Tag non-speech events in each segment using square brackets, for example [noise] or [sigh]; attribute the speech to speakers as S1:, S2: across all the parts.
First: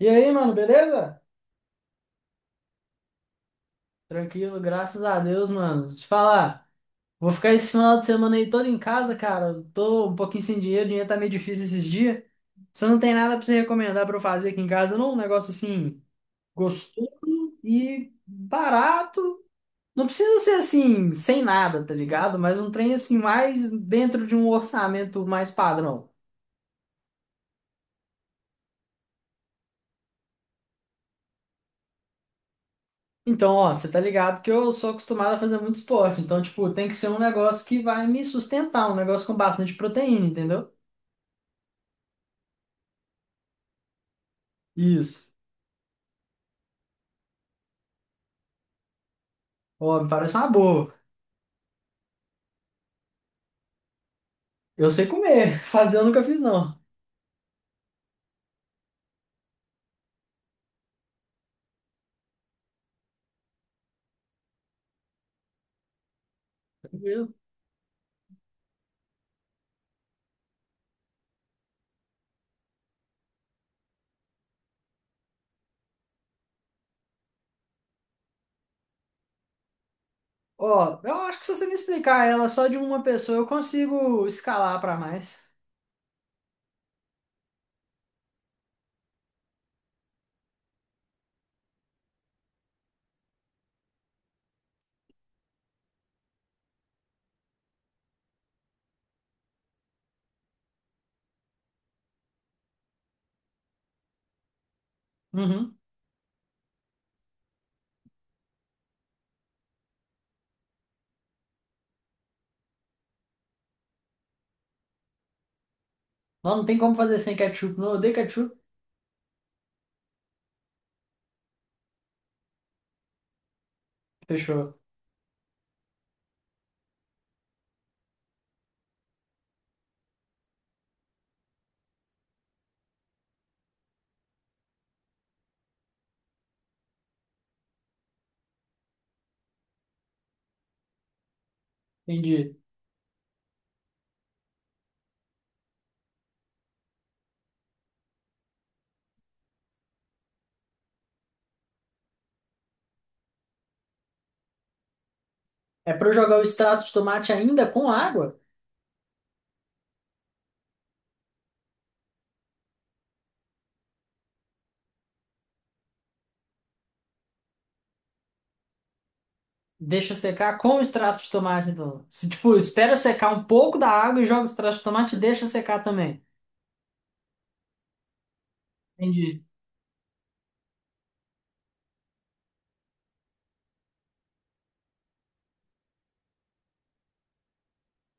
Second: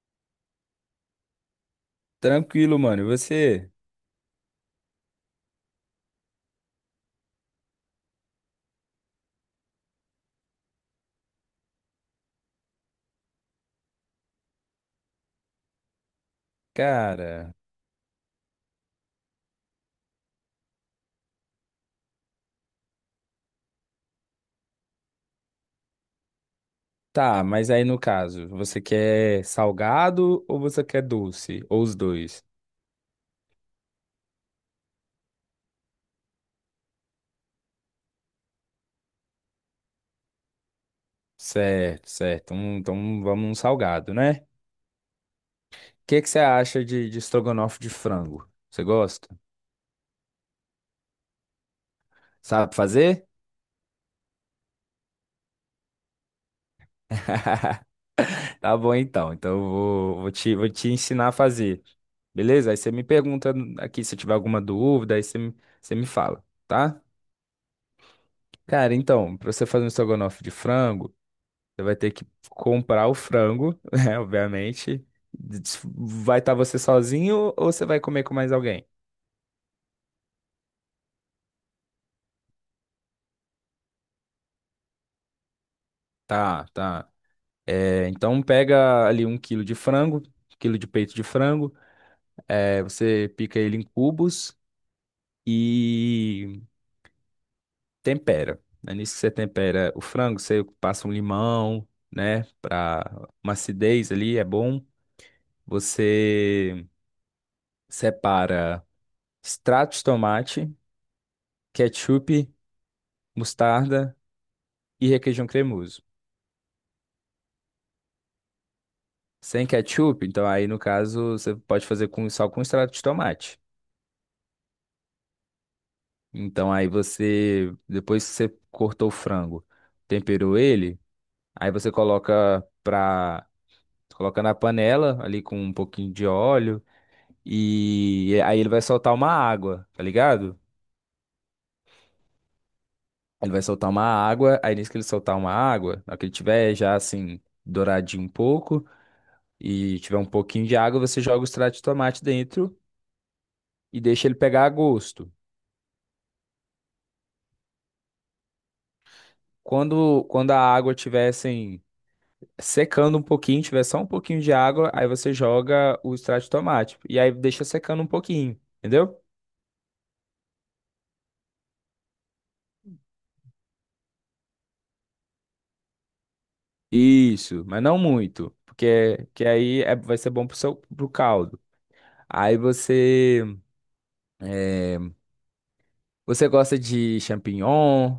S1: E aí, mano, beleza?
S2: Tranquilo, mano. E você?
S1: Tranquilo, graças a Deus, mano. Deixa eu te falar, vou ficar esse final de semana aí todo em casa, cara. Eu tô um pouquinho sem dinheiro, o dinheiro tá meio difícil esses dias. Você não tem nada pra você recomendar pra eu fazer aqui em casa, não? Um negócio assim, gostoso
S2: Cara,
S1: e barato. Não precisa ser assim, sem nada, tá ligado? Mas um trem assim, mais dentro de um orçamento mais padrão.
S2: tá, mas aí no caso, você quer salgado ou você quer doce? Ou os dois?
S1: Então, ó, você tá ligado que eu sou acostumado a fazer muito esporte. Então, tipo, tem que ser um negócio que vai me sustentar, um negócio com bastante proteína, entendeu?
S2: Certo, certo. Então vamos num salgado, né? O
S1: Isso.
S2: que que você acha de estrogonofe de frango? Você gosta?
S1: Ó, me parece uma boa.
S2: Sabe fazer?
S1: Eu sei comer. [laughs] Fazer eu nunca fiz, não.
S2: [laughs] Tá bom então. Então eu vou, vou te ensinar a fazer. Beleza? Aí você me pergunta aqui se tiver alguma dúvida, aí você me fala, tá?
S1: Tranquilo.
S2: Cara, então, pra você fazer um estrogonofe de frango. Você vai ter que comprar o frango, [laughs] né? Obviamente. Vai estar você sozinho ou você vai comer com mais alguém?
S1: Ó, eu acho que se você me explicar ela só de uma pessoa, eu consigo escalar pra mais.
S2: Tá, tá. É, então pega ali 1 quilo de frango, quilo de peito de frango. É, você pica ele em cubos e tempera. Né? Nisso que você tempera o frango, você passa um limão, né? Pra uma acidez ali, é bom.
S1: Uhum.
S2: Você separa extrato de tomate, ketchup, mostarda e requeijão cremoso.
S1: Não, não tem como fazer sem ketchup. Não, eu odeio ketchup.
S2: Sem ketchup, então aí no caso você pode fazer com só com extrato de tomate.
S1: Fechou.
S2: Então aí você, depois que você cortou o frango, temperou ele, aí você coloca na panela ali com um pouquinho de óleo e aí ele vai soltar uma água, tá ligado?
S1: Entendi.
S2: Ele vai soltar uma água, aí nisso que ele soltar uma água, na hora que ele tiver já assim douradinho um pouco e tiver um pouquinho de água, você joga o extrato de tomate dentro e deixa ele pegar a gosto.
S1: É pra eu jogar o extrato de tomate ainda com água?
S2: Quando a água estiver assim, secando um pouquinho, tiver só um pouquinho de água, aí você joga o extrato de tomate. E aí deixa secando um pouquinho, entendeu?
S1: Deixa secar com o extrato de tomate, então. Se, tipo, espera secar um pouco da água e joga o extrato de tomate e deixa secar também.
S2: Isso, mas não muito. Porque
S1: Entendi.
S2: que aí vai ser bom pro caldo. Aí é, você gosta de champignon,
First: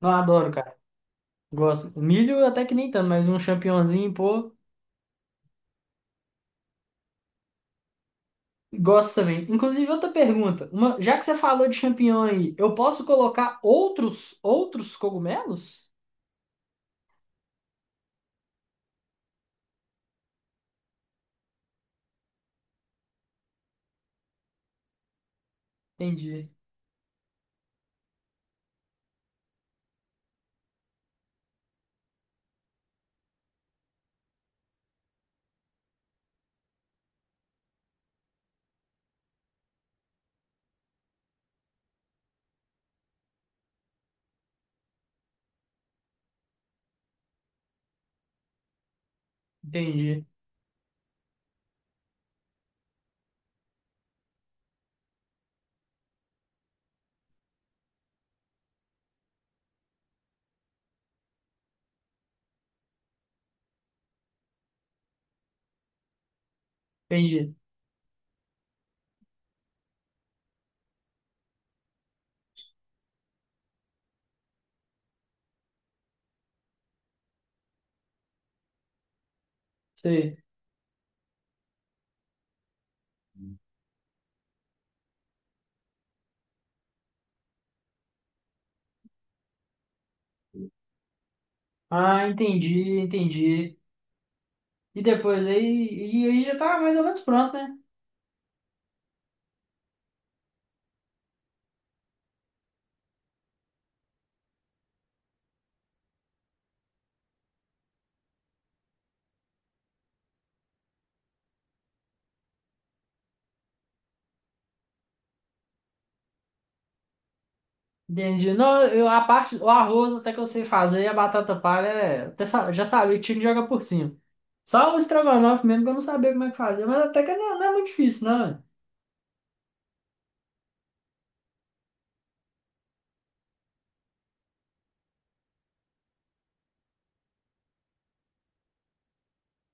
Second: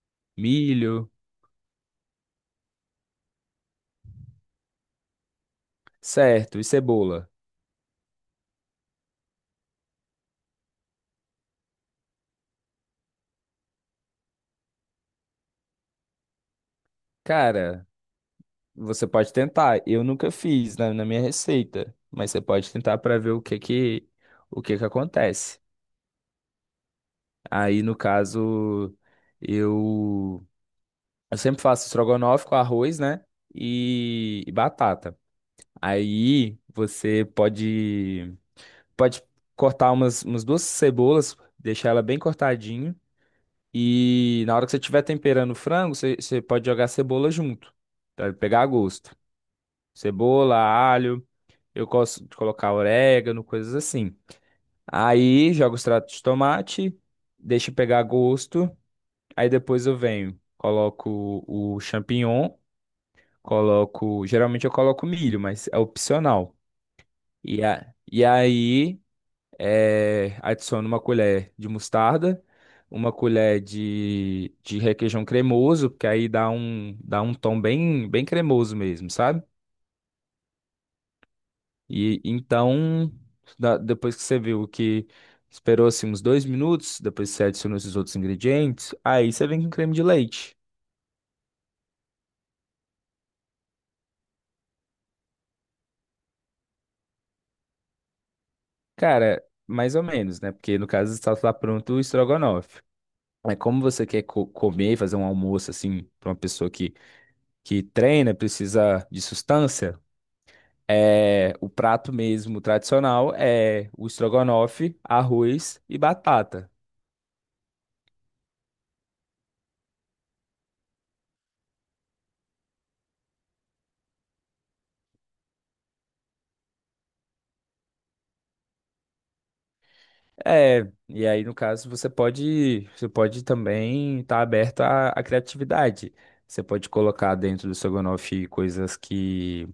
S1: Não, adoro, cara.
S2: milho,
S1: Gosto. Milho até que nem tanto, mas um champignonzinho, pô.
S2: certo, e cebola.
S1: Gosto também. Inclusive, outra pergunta. Uma, já que você falou de champignon aí, eu posso colocar outros cogumelos?
S2: Cara, você pode tentar. Eu nunca fiz na minha receita, mas você pode tentar para ver o que que acontece.
S1: Entendi,
S2: Aí, no caso, eu, eu sempre faço estrogonofe com arroz, né? E batata. Aí você pode cortar umas duas cebolas, deixar ela bem cortadinho. E na hora que você estiver temperando o frango, você pode jogar cebola junto, para pegar a gosto.
S1: entendi,
S2: Cebola, alho, eu gosto de colocar orégano, coisas assim. Aí joga o extrato de tomate, deixa pegar gosto. Aí depois eu venho, coloco o champignon, coloco. Geralmente eu coloco milho, mas é opcional.
S1: entendi.
S2: E aí, adiciono uma colher de mostarda, uma colher de requeijão cremoso, porque aí dá um tom bem cremoso mesmo, sabe?
S1: Sei.
S2: E então, depois que você viu que esperou assim uns 2 minutos, depois você adiciona esses outros ingredientes, aí você vem com creme de leite.
S1: Ah, entendi, entendi. E depois aí, e aí já tá mais ou menos pronto, né?
S2: Cara, mais ou menos, né? Porque no caso está lá pronto o estrogonofe. Mas como você quer comer, fazer um almoço assim, para uma pessoa que treina, precisa de sustância, o prato mesmo tradicional é o estrogonofe, arroz e batata.
S1: Entendi. Não, eu, a parte, o arroz até que eu sei fazer, e a batata palha, é, já sabia que tinha que jogar por cima. Só o estrogonofe mesmo que eu não sabia como é que fazia, mas até que não, não é muito difícil, não, né?
S2: É, e aí no caso você pode também estar aberto à criatividade. Você pode colocar dentro do estrogonofe coisas que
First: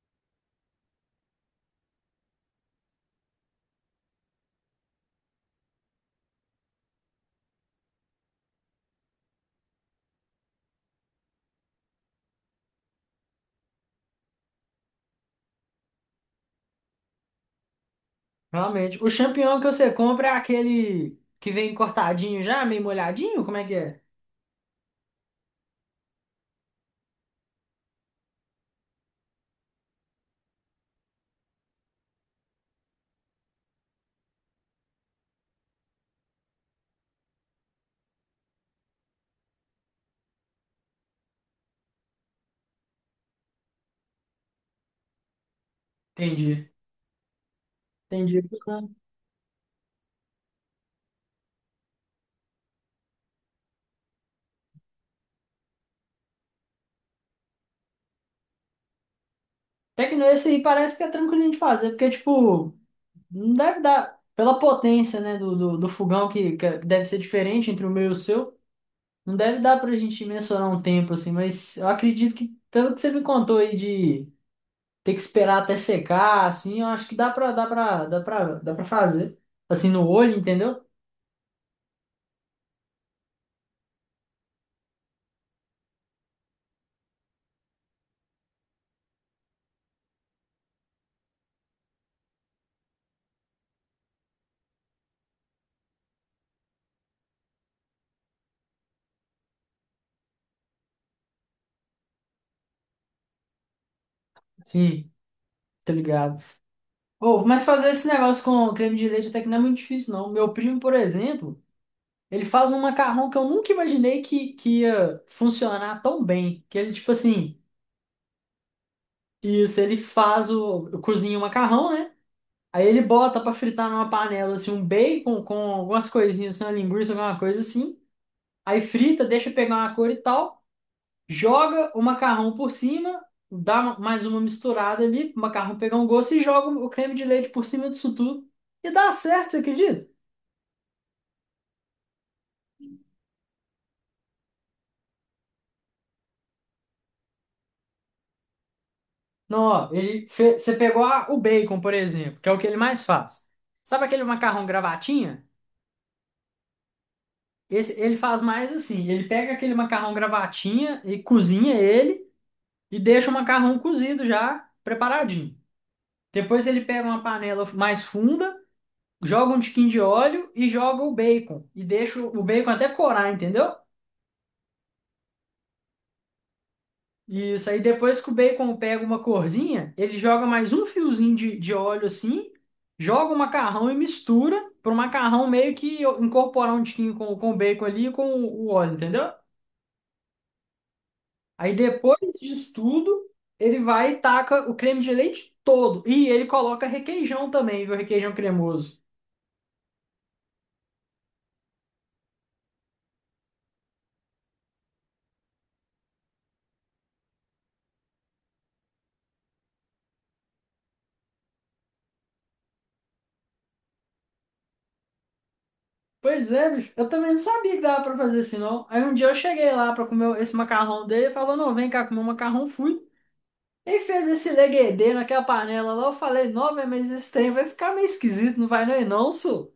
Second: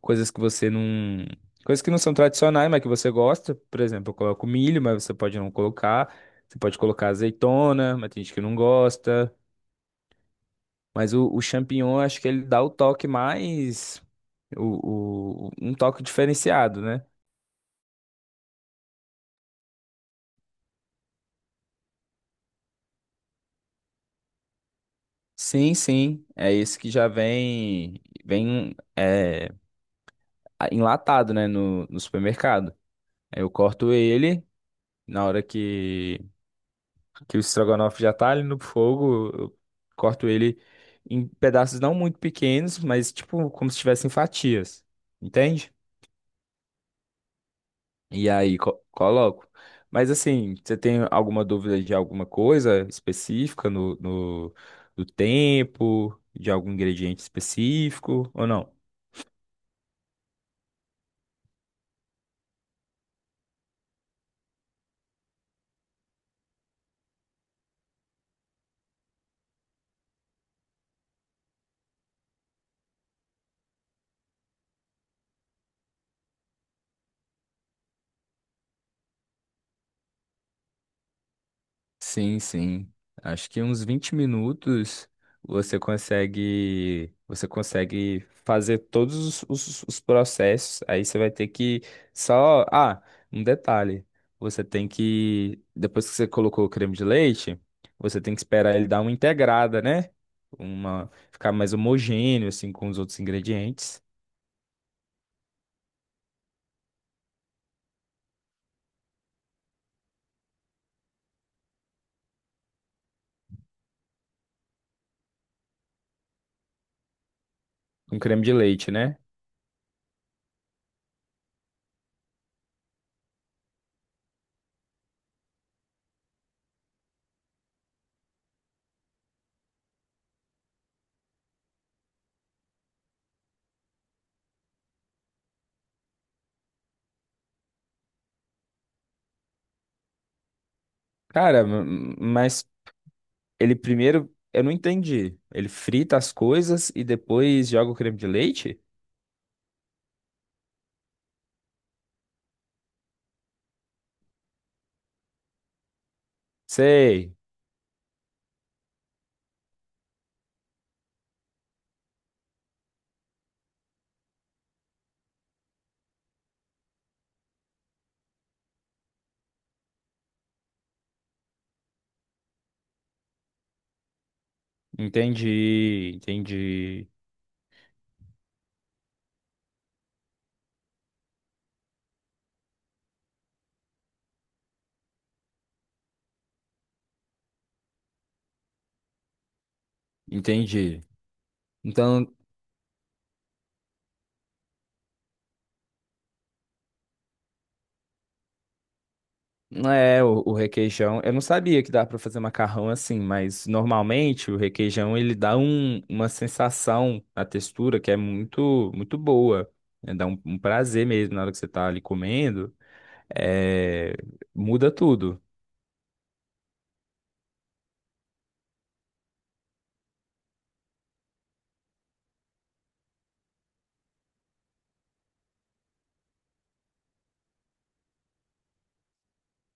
S2: coisas que você não. Coisas que não são tradicionais, mas que você gosta. Por exemplo, eu coloco milho, mas você pode não colocar. Você pode colocar azeitona, mas tem gente que não gosta. Mas o champignon, acho que ele dá o toque mais. Um toque diferenciado, né?
S1: Realmente. O champignon que você compra é aquele que vem cortadinho já, meio molhadinho? Como é que é?
S2: Sim, sim. É esse que já vem. Vem enlatado, né? No supermercado. Aí eu corto ele na hora que o estrogonofe já tá ali no fogo, eu corto ele em pedaços não muito pequenos, mas tipo como se tivessem fatias, entende?
S1: Entendi.
S2: E
S1: Entendi.
S2: aí coloco. Mas assim, você tem alguma dúvida de alguma coisa específica no, no, do tempo, de algum ingrediente específico ou não?
S1: Até que não, esse aí parece que é tranquilinho de fazer, porque, tipo, não deve dar. Pela potência, né, do fogão, que é, deve ser diferente entre o meu e o seu, não deve dar pra gente mensurar um tempo, assim, mas eu acredito que, pelo que você me contou aí de ter que esperar até secar, assim, eu acho que dá pra fazer. Assim, no olho, entendeu?
S2: Sim, sim. Acho que uns 20 minutos você consegue fazer todos os processos. Aí você vai ter que só. Ah, um detalhe. Você tem que. Depois que você colocou o creme de leite, você tem que esperar ele dar uma integrada, né? Ficar mais homogêneo, assim, com os outros ingredientes.
S1: Sim, tá ligado. Pô, mas fazer esse negócio com creme de leite até que não é muito difícil, não. Meu primo, por exemplo, ele faz um macarrão que eu nunca imaginei que ia funcionar tão bem. Que ele, tipo assim,
S2: Um creme de leite, né?
S1: isso, ele faz o, cozinha o macarrão, né? Aí ele bota pra fritar numa panela, assim, um bacon com algumas coisinhas, assim, uma linguiça, alguma coisa assim. Aí frita, deixa pegar uma cor e tal, joga o macarrão por cima, dá mais uma misturada ali, o macarrão pegar um gosto e joga o creme de leite por cima disso tudo. E dá certo, você acredita?
S2: Cara, ele primeiro, eu não entendi. Ele frita as coisas e depois joga o creme de leite?
S1: Não, ó, você pegou o bacon, por exemplo, que é o que ele mais faz. Sabe aquele macarrão gravatinha?
S2: Sei.
S1: Esse, ele faz mais assim, ele pega aquele macarrão gravatinha e cozinha ele e deixa o macarrão cozido já preparadinho. Depois ele pega uma panela mais funda, joga um tiquinho de óleo e joga o bacon e deixa o bacon até corar, entendeu?
S2: Entendi, entendi,
S1: Isso, aí depois que o bacon pega uma corzinha, ele joga mais um fiozinho de óleo assim, joga o macarrão e mistura para o macarrão meio que incorporar um tiquinho com o bacon ali e com o óleo, entendeu?
S2: entendi.
S1: Aí depois
S2: Então,
S1: disso tudo, ele vai e taca o creme de leite todo. E ele coloca requeijão também, viu? Requeijão cremoso.
S2: é o requeijão. Eu não sabia que dá pra fazer macarrão assim, mas normalmente o requeijão ele dá uma sensação na textura que é muito, muito boa. Né? Dá um prazer mesmo na hora que você tá ali comendo. É, muda tudo.
S1: Pois é, bicho, eu também não sabia que dava para fazer assim, não. Aí um dia eu cheguei lá para comer esse macarrão dele e falou: não, vem cá comer o macarrão, fui. Quem fez esse leguedê naquela panela lá? Eu falei, não, meu, mas esse trem vai ficar meio esquisito, não vai não, e não, senhor.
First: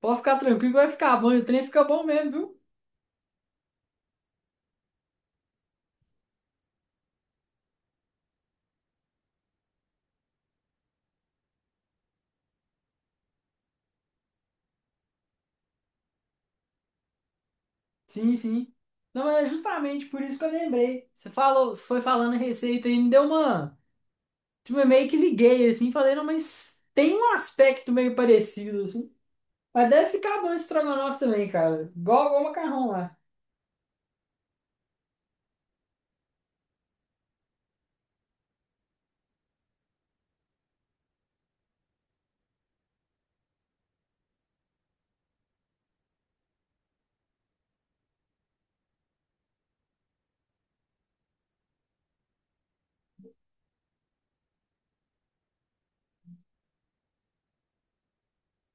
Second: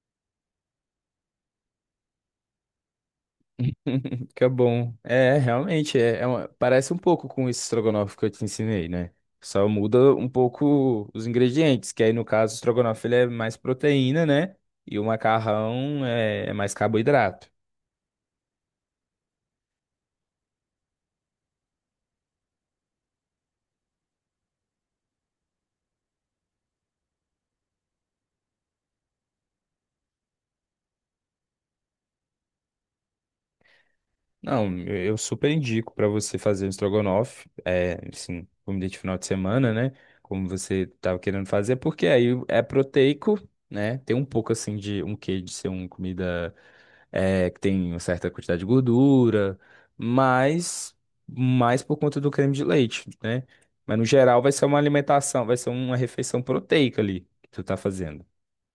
S1: Pode ficar tranquilo que vai ficar bom, e o trem fica bom mesmo, viu?
S2: Que é bom. Realmente, parece um pouco com esse estrogonofe que eu te ensinei, né? Só muda um pouco os ingredientes, que aí no caso o estrogonofe ele é mais proteína, né? E o macarrão é mais carboidrato.
S1: Sim, sim. Não, é justamente por isso que eu lembrei. Você falou, foi falando a receita e me deu uma. Tipo, eu meio que liguei assim, falei, não, mas tem um aspecto meio parecido, assim. Mas deve ficar bom esse estrogonofe também, cara. Igual, igual o macarrão lá.
S2: Não, eu super indico para você fazer um estrogonofe, assim, comida de final de semana, né? Como você estava querendo fazer, porque aí é proteico, né? Tem um pouco assim de um quê de ser uma comida que tem uma certa quantidade de gordura, mas mais por conta do creme de leite, né? Mas no geral vai ser uma alimentação, vai ser uma refeição proteica ali que tu tá fazendo.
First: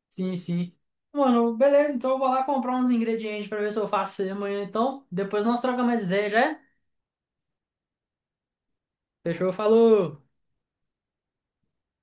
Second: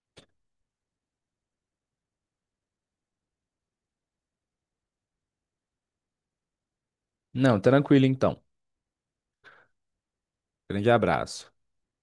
S1: Sim, sim. Mano, beleza, então eu vou lá comprar uns ingredientes pra ver se eu faço isso aí amanhã, então. Depois nós trocamos mais ideia, já é?
S2: Não, tranquilo então.
S1: Fechou, falou!
S2: Grande abraço.